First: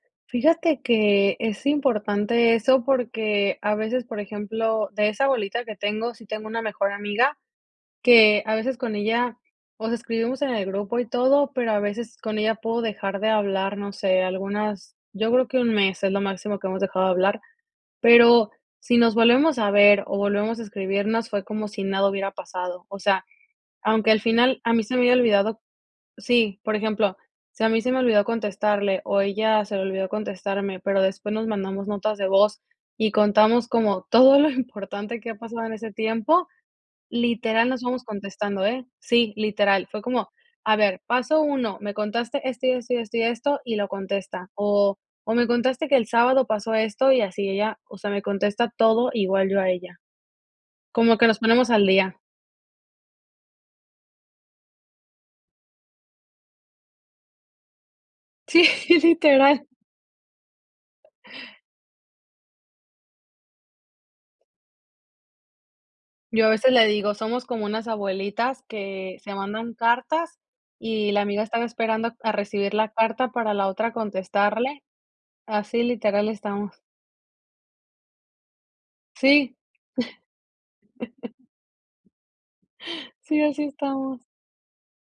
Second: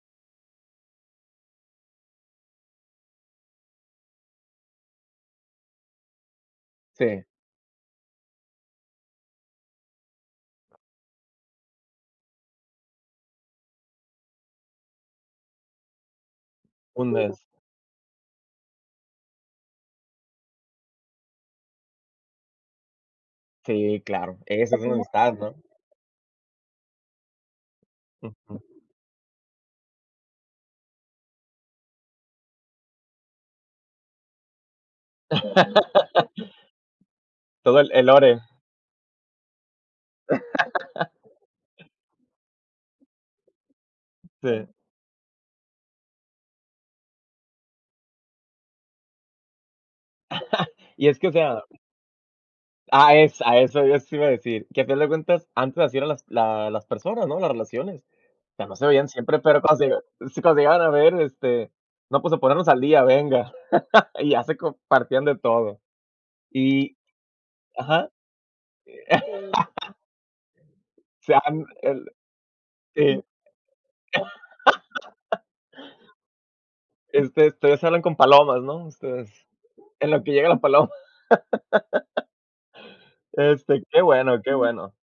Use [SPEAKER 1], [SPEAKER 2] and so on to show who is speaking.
[SPEAKER 1] Fíjate, que es importante eso, porque a veces, por ejemplo, de esa bolita que tengo, sí tengo una mejor
[SPEAKER 2] Sí.
[SPEAKER 1] amiga, que a veces con ella, o sea, escribimos en el grupo y todo, pero a veces con ella puedo dejar de hablar, no sé, algunas yo creo que 1 mes, es lo máximo que hemos dejado de
[SPEAKER 2] 1
[SPEAKER 1] hablar.
[SPEAKER 2] mes.
[SPEAKER 1] Pero, si nos volvemos a ver o volvemos a escribirnos, fue como si nada hubiera pasado. O sea,
[SPEAKER 2] Sí,
[SPEAKER 1] aunque al
[SPEAKER 2] claro,
[SPEAKER 1] final a
[SPEAKER 2] esa es
[SPEAKER 1] mí
[SPEAKER 2] una
[SPEAKER 1] se me haya
[SPEAKER 2] amistad, ¿no?
[SPEAKER 1] olvidado sí, por ejemplo, si a mí se me olvidó
[SPEAKER 2] Ujú.
[SPEAKER 1] contestarle, o ella se le olvidó contestarme, pero, después nos mandamos notas de voz y contamos como todo lo importante que ha pasado en ese tiempo. Literal,
[SPEAKER 2] Todo,
[SPEAKER 1] nos
[SPEAKER 2] el
[SPEAKER 1] vamos
[SPEAKER 2] el lore.
[SPEAKER 1] contestando, ¿eh? Sí, literal. Fue como, a ver, paso 1 me contaste esto y esto, y esto, y esto, y lo contesta.
[SPEAKER 2] Sí.
[SPEAKER 1] O, o me contaste que el sábado pasó esto. Y así ella, o sea, me contesta todo, igual yo a ella.
[SPEAKER 2] Y
[SPEAKER 1] Como
[SPEAKER 2] es
[SPEAKER 1] que
[SPEAKER 2] que, o
[SPEAKER 1] nos
[SPEAKER 2] sea
[SPEAKER 1] ponemos al día.
[SPEAKER 2] ah, es a eso, yo eso iba a decir, que al final de cuentas, antes así era las la las personas, ¿no?, las relaciones. O
[SPEAKER 1] Sí,
[SPEAKER 2] sea, no se veían siempre, pero
[SPEAKER 1] literal.
[SPEAKER 2] cuando se sí, cuando se llegaban a ver, este, no, pues, a ponernos al día, venga, y ya se compartían de todo.
[SPEAKER 1] Yo a veces le
[SPEAKER 2] Y
[SPEAKER 1] digo, somos como unas
[SPEAKER 2] ajá.
[SPEAKER 1] abuelitas,
[SPEAKER 2] Eh
[SPEAKER 1] que se mandan cartas, y la
[SPEAKER 2] Sí,
[SPEAKER 1] amiga
[SPEAKER 2] ajá,
[SPEAKER 1] estaba
[SPEAKER 2] el
[SPEAKER 1] esperando a recibir la
[SPEAKER 2] sí.
[SPEAKER 1] carta, para la otra contestarle, así literal estamos.
[SPEAKER 2] Este, todavía se hablan con palomas, ¿no? Ustedes,
[SPEAKER 1] Sí.
[SPEAKER 2] en lo que llega la paloma.
[SPEAKER 1] Sí, así
[SPEAKER 2] Este, qué
[SPEAKER 1] estamos.
[SPEAKER 2] bueno, qué bueno.